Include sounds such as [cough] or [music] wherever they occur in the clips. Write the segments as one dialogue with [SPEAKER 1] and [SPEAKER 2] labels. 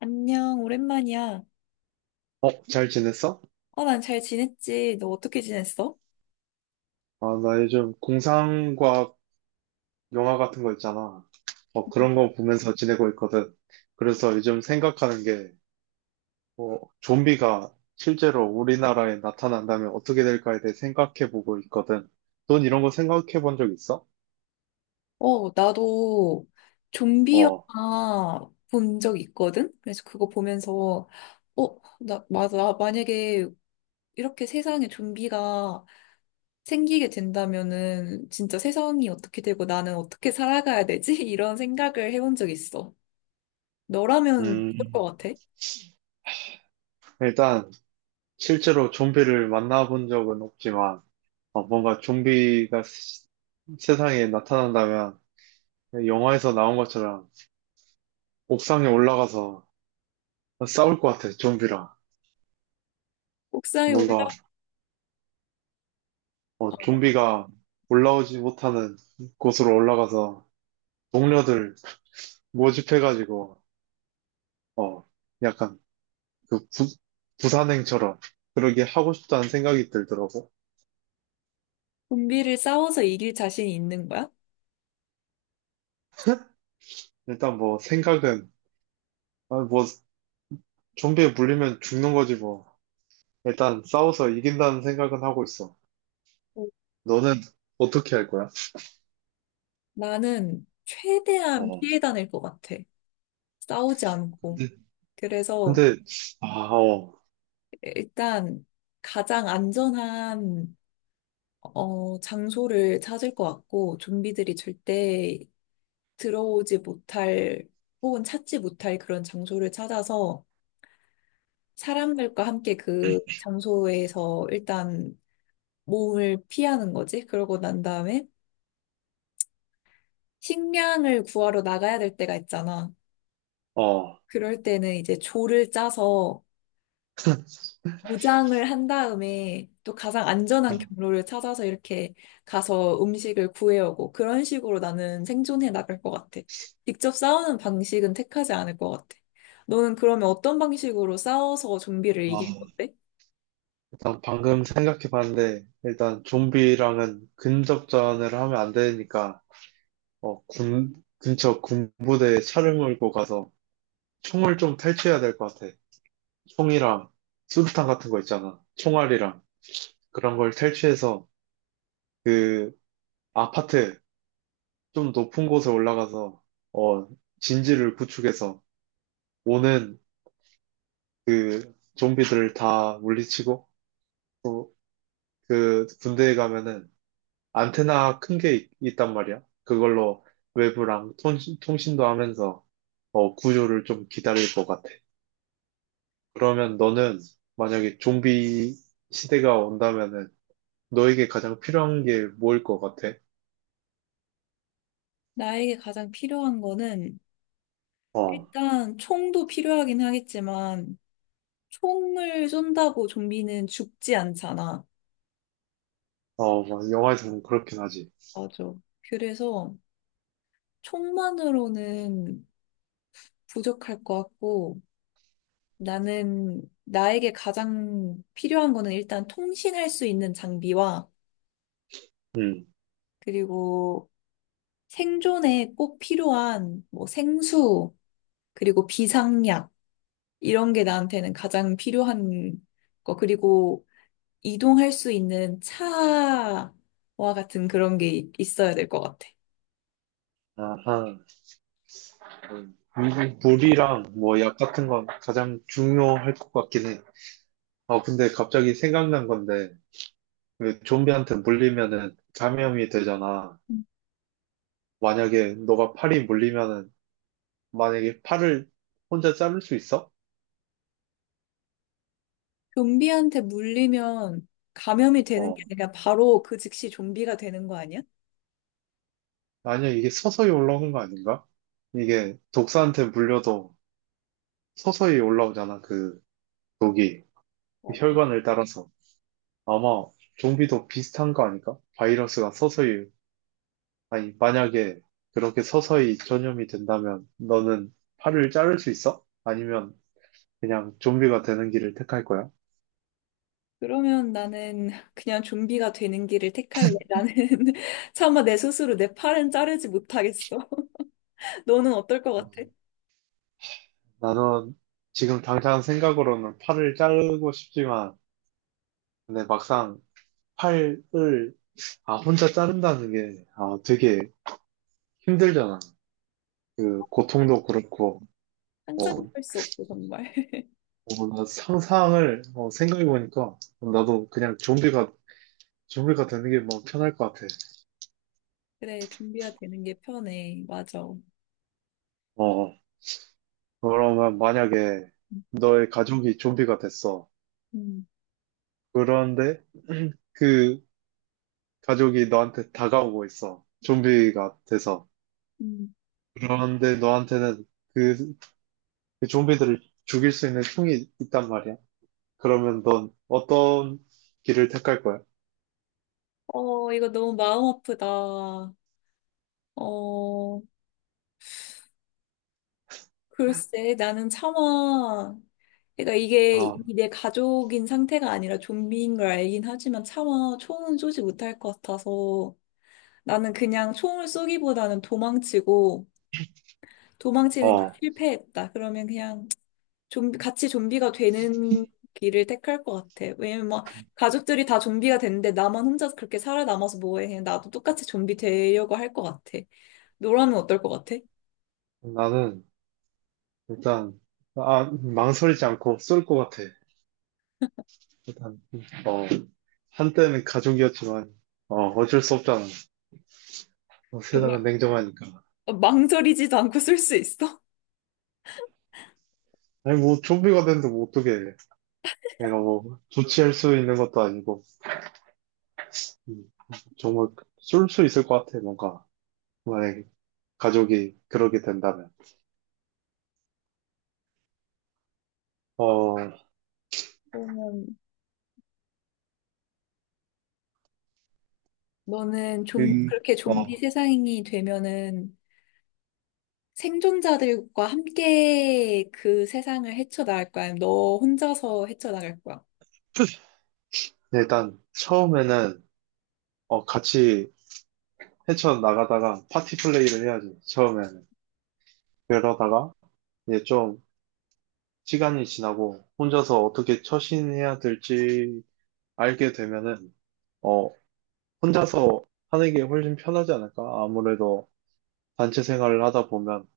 [SPEAKER 1] 안녕, 오랜만이야.
[SPEAKER 2] 잘 지냈어?
[SPEAKER 1] 난 잘 지냈지. 너 어떻게 지냈어?
[SPEAKER 2] 아, 나 요즘 공상과학 영화 같은 거 있잖아.
[SPEAKER 1] 음.
[SPEAKER 2] 그런 거 보면서 지내고 있거든. 그래서 요즘 생각하는 게, 좀비가 실제로 우리나라에 나타난다면 어떻게 될까에 대해 생각해 보고 있거든. 넌 이런 거 생각해 본 적 있어?
[SPEAKER 1] 나도 좀비
[SPEAKER 2] 어,
[SPEAKER 1] 영화 본 적 있거든? 그래서 그거 보면서, 맞아. 나 만약에 이렇게 세상에 좀비가 생기게 된다면은 진짜 세상이 어떻게 되고 나는 어떻게 살아가야 되지? [laughs] 이런 생각을 해본 적 있어. 너라면 어떨
[SPEAKER 2] 음,
[SPEAKER 1] 것 같아?
[SPEAKER 2] 일단, 실제로 좀비를 만나본 적은 없지만, 뭔가 세상에 나타난다면, 영화에서 나온 것처럼 옥상에 올라가서 싸울 것 같아, 좀비랑.
[SPEAKER 1] 옥상에
[SPEAKER 2] 뭔가
[SPEAKER 1] 올라
[SPEAKER 2] 좀비가 올라오지 못하는 곳으로 올라가서 동료들 모집해가지고 어 약간 그 부, 부산행처럼 그러게 하고 싶다는 생각이 들더라고.
[SPEAKER 1] 좀비를 싸워서 이길 자신이 있는 거야?
[SPEAKER 2] 일단 뭐 생각은 아, 뭐 좀비에 물리면 죽는 거지 뭐. 일단 싸워서 이긴다는 생각은 하고 있어. 너는 어떻게 할 거야?
[SPEAKER 1] 나는 최대한
[SPEAKER 2] 어
[SPEAKER 1] 피해 다닐 것 같아. 싸우지 않고.
[SPEAKER 2] 근데
[SPEAKER 1] 그래서
[SPEAKER 2] 근데 아 어
[SPEAKER 1] 일단 가장 안전한 장소를 찾을 것 같고, 좀비들이 절대 들어오지 못할 혹은 찾지 못할 그런 장소를 찾아서 사람들과 함께 그 장소에서 일단 몸을 피하는 거지. 그러고 난 다음에 식량을 구하러 나가야 될 때가 있잖아.
[SPEAKER 2] 어,
[SPEAKER 1] 그럴 때는 이제 조를 짜서 무장을 한 다음에 또 가장 안전한
[SPEAKER 2] 어,
[SPEAKER 1] 경로를 찾아서 이렇게 가서 음식을 구해오고 그런 식으로 나는 생존해 나갈 것 같아. 직접 싸우는 방식은 택하지 않을 것 같아. 너는 그러면 어떤 방식으로 싸워서 좀비를
[SPEAKER 2] 어,
[SPEAKER 1] 이길 건데?
[SPEAKER 2] 일단 방금 생각해 봤는데, 일단 좀비랑은 근접전을 하면 안 되니까, 근처 군부대에 차를 몰고 가서 총을 좀 탈취해야 될 것 같아. 총이랑 수류탄 같은 거 있잖아. 총알이랑 그런 걸 탈취해서 그 아파트 좀 높은 곳에 올라가서, 어, 진지를 구축해서 오는 그 좀비들을 다 물리치고, 또 그 군대에 가면은 안테나 큰 게 있단 말이야. 그걸로 외부랑 통신도 하면서 구조를 좀 기다릴 것 같아. 그러면 너는 만약에 좀비 시대가 온다면은 너에게 가장 필요한 게 뭐일 것 같아?
[SPEAKER 1] 나에게 가장 필요한 거는
[SPEAKER 2] 어,
[SPEAKER 1] 일단 총도 필요하긴 하겠지만 총을 쏜다고 좀비는 죽지 않잖아.
[SPEAKER 2] 어, 막 영화에서 보면 그렇긴 하지.
[SPEAKER 1] 맞아. 그래서 총만으로는 부족할 것 같고 나는 나에게 가장 필요한 거는 일단 통신할 수 있는 장비와
[SPEAKER 2] 음,
[SPEAKER 1] 그리고 생존에 꼭 필요한 뭐 생수 그리고 비상약 이런 게 나한테는 가장 필요한 거 그리고 이동할 수 있는 차와 같은 그런 게 있어야 될 것 같아.
[SPEAKER 2] 아하. 음. 물이랑 뭐 약 같은 건 가장 중요할 것 같긴 해. 근데 갑자기 생각난 건데, 왜 좀비한테 물리면은 감염이 되잖아.
[SPEAKER 1] 음.
[SPEAKER 2] 만약에 너가 팔이 물리면은 만약에 팔을 혼자 자를 수 있어?
[SPEAKER 1] 좀비한테 물리면 감염이 되는 게
[SPEAKER 2] 어.
[SPEAKER 1] 아니라 바로 그 즉시 좀비가 되는 거 아니야?
[SPEAKER 2] 아니야, 이게 서서히 올라오는 거 아닌가? 이게 독사한테 물려도 서서히 올라오잖아, 그 독이. 그
[SPEAKER 1] 맞아.
[SPEAKER 2] 혈관을 따라서. 아마 좀비도 비슷한 거 아닐까? 바이러스가 서서히, 아니, 만약에 그렇게 서서히 전염이 된다면 너는 팔을 자를 수 있어? 아니면 그냥 좀비가 되는 길을 택할 거야?
[SPEAKER 1] 그러면 나는 그냥 좀비가 되는 길을 택할래. 나는 [laughs] 차마 내 스스로 내 팔은 자르지 못하겠어. [laughs] 너는 어떨 것 같아?
[SPEAKER 2] 나는 지금 당장 생각으로는 팔을 자르고 싶지만 근데 막상 팔을 아 혼자 자른다는 게 아 되게 힘들잖아. 그 고통도 그렇고.
[SPEAKER 1] 상상도
[SPEAKER 2] 어,
[SPEAKER 1] 할 수 없어, 정말. [laughs]
[SPEAKER 2] 나 생각해보니까 나도 그냥 좀비가 되는 게 뭐 편할 것 같아.
[SPEAKER 1] 그래, 좀비가 되는 게 편해. 맞아.
[SPEAKER 2] 어 그러면 만약에 너의 가족이 좀비가 됐어.
[SPEAKER 1] 음,
[SPEAKER 2] 그런데 [clears throat] 그 가족이 너한테 다가오고 있어. 좀비가 돼서.
[SPEAKER 1] 음.
[SPEAKER 2] 그런데 너한테는 그, 그 좀비들을 죽일 수 있는 총이 있단 말이야. 그러면 넌 어떤 길을 택할 거야?
[SPEAKER 1] 이거 너무 마음 아프다. 어, 글쎄, 나는 차마, 그러니까 이게
[SPEAKER 2] 아,
[SPEAKER 1] 이미 내 가족인 상태가 아니라 좀비인 걸 알긴 하지만 차마 총은 쏘지 못할 것 같아서 나는 그냥 총을 쏘기보다는 도망치고, 도망치는 게
[SPEAKER 2] 어.
[SPEAKER 1] 실패했다. 그러면 그냥 좀비, 같이 좀비가 되는 길을 택할 것 같아. 왜냐면 막 가족들이 다 좀비가 됐는데 나만 혼자 그렇게 살아남아서 뭐해. 그냥 나도 똑같이 좀비 되려고 할 것 같아. 너라면 어떨 것 같아?
[SPEAKER 2] 나는 일단 아, 망설이지 않고 쏠 것 같아. 일단 어, 한때는 가족이었지만 어쩔 수 없잖아. 세상은
[SPEAKER 1] 정말
[SPEAKER 2] 냉정하니까.
[SPEAKER 1] 망설이지도 않고 쏠 수 있어?
[SPEAKER 2] 아니 뭐 좀비가 됐는데 뭐 어떻게 내가 뭐 조치할 수 있는 것도 아니고. 음, 정말 쏠 수 있을 것 같아. 뭔가 만약에 가족이 그러게 된다면. 어,
[SPEAKER 1] 그러면 너는 좀
[SPEAKER 2] 음,
[SPEAKER 1] 그렇게 좀비
[SPEAKER 2] 어,
[SPEAKER 1] 세상이 되면은 생존자들과 함께 그 세상을 헤쳐나갈 거야? 아니면 너 혼자서 헤쳐나갈 거야?
[SPEAKER 2] 일단 처음에는 같이 헤쳐나가다가 파티 플레이를 해야지, 처음에는. 그러다가 이제 좀 시간이 지나고 혼자서 어떻게 처신해야 될지 알게 되면은, 어, 혼자서 하는 게 훨씬 편하지 않을까? 아무래도 단체 생활을 하다 보면,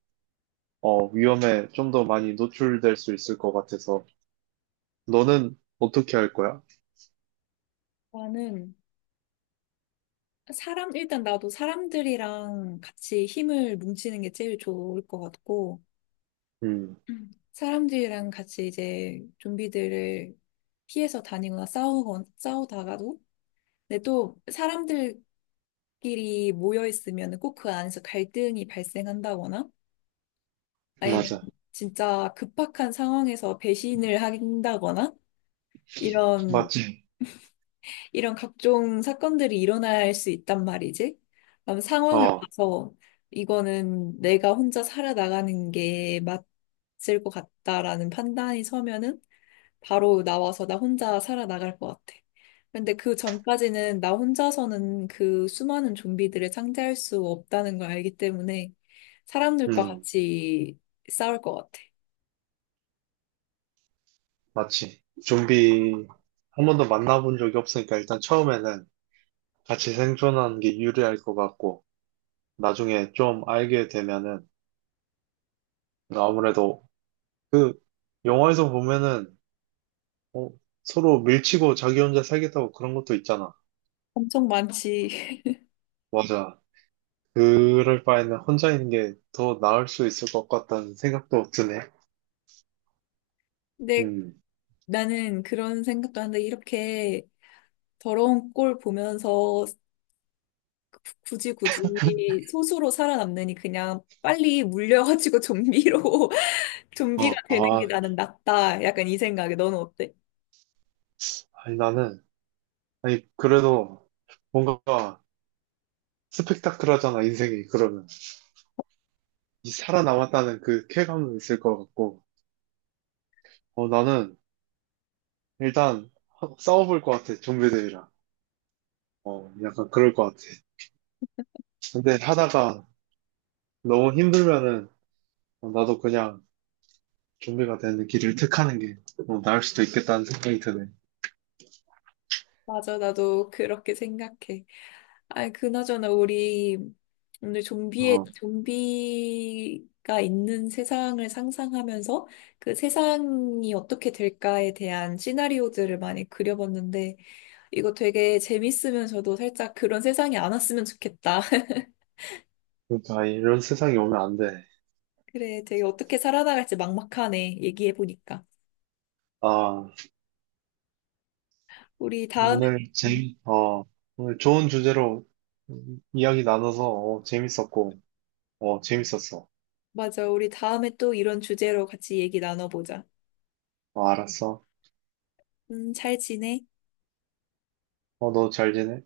[SPEAKER 2] 위험에 좀 더 많이 노출될 수 있을 것 같아서. 너는 어떻게 할 거야?
[SPEAKER 1] 나는 사람, 일단 나도 사람들이랑 같이 힘을 뭉치는 게 제일 좋을 것 같고,
[SPEAKER 2] 음,
[SPEAKER 1] 사람들이랑 같이 이제 좀비들을 피해서 다니거나 싸우거 싸우다가도, 근데 또 사람들끼리 모여 있으면 꼭 그 안에서 갈등이 발생한다거나, 아니면
[SPEAKER 2] 맞아.
[SPEAKER 1] 진짜 급박한 상황에서 배신을 한다거나, 이런
[SPEAKER 2] 맞지.
[SPEAKER 1] 이런 각종 사건들이 일어날 수 있단 말이지. 그럼
[SPEAKER 2] 음,
[SPEAKER 1] 상황을
[SPEAKER 2] 어,
[SPEAKER 1] 봐서 이거는 내가 혼자 살아나가는 게 맞을 것 같다라는 판단이 서면은 바로 나와서 나 혼자 살아나갈 것 같아. 근데 그 전까지는 나 혼자서는 그 수많은 좀비들을 상대할 수 없다는 걸 알기 때문에 사람들과
[SPEAKER 2] 음,
[SPEAKER 1] 같이 싸울 것 같아.
[SPEAKER 2] 맞지. 좀비 한 번도 만나본 적이 없으니까 일단 처음에는 같이 생존하는 게 유리할 것 같고, 나중에 좀 알게 되면은, 그러니까 아무래도 그, 영화에서 보면은, 어, 서로 밀치고 자기 혼자 살겠다고 그런 것도 있잖아.
[SPEAKER 1] 엄청 많지. [laughs]
[SPEAKER 2] 맞아. 그럴 바에는 혼자 있는 게 더 나을 수 있을 것 같다는 생각도 드네.
[SPEAKER 1] 근데
[SPEAKER 2] 음.
[SPEAKER 1] 나는 그런 생각도 하는데 이렇게 더러운 꼴 보면서 굳이 굳이 소수로 살아남느니 그냥 빨리 물려가지고 좀비로 [laughs] 좀비가
[SPEAKER 2] 어,
[SPEAKER 1] 되는 게
[SPEAKER 2] 아,
[SPEAKER 1] 나는 낫다. 약간 이 생각에 너는 어때?
[SPEAKER 2] 아니, 나는, 아니, 그래도 뭔가 스펙타클하잖아, 인생이. 그러면. 이 살아남았다는 그 쾌감도 있을 것 같고, 나는 일단 싸워볼 것 같아, 좀비들이랑. 약간 그럴 것 같아. 근데 하다가 너무 힘들면은 나도 그냥 준비가 되는 길을 택하는 게 나을 수도 있겠다는 생각이 드네.
[SPEAKER 1] 맞아, 나도 그렇게 생각해. 아, 그나저나 우리 오늘 좀비의
[SPEAKER 2] 어,
[SPEAKER 1] 좀비가 있는 세상을 상상하면서 그 세상이 어떻게 될까에 대한 시나리오들을 많이 그려봤는데 이거 되게 재밌으면서도 살짝 그런 세상이 안 왔으면 좋겠다.
[SPEAKER 2] 그러니까 이런 세상이 오면 안 돼.
[SPEAKER 1] 그래, 되게 어떻게 살아나갈지 막막하네, 얘기해보니까.
[SPEAKER 2] 아,
[SPEAKER 1] 우리 다음에,
[SPEAKER 2] 오늘
[SPEAKER 1] 음,
[SPEAKER 2] 재미, 어, 오늘 좋은 주제로 이야기 나눠서 재밌었고, 재밌었어.
[SPEAKER 1] 맞아, 우리 다음에 또 이런 주제로 같이 얘기 나눠보자.
[SPEAKER 2] 어, 알았어.
[SPEAKER 1] 잘 지내?
[SPEAKER 2] 어, 너 잘 지내?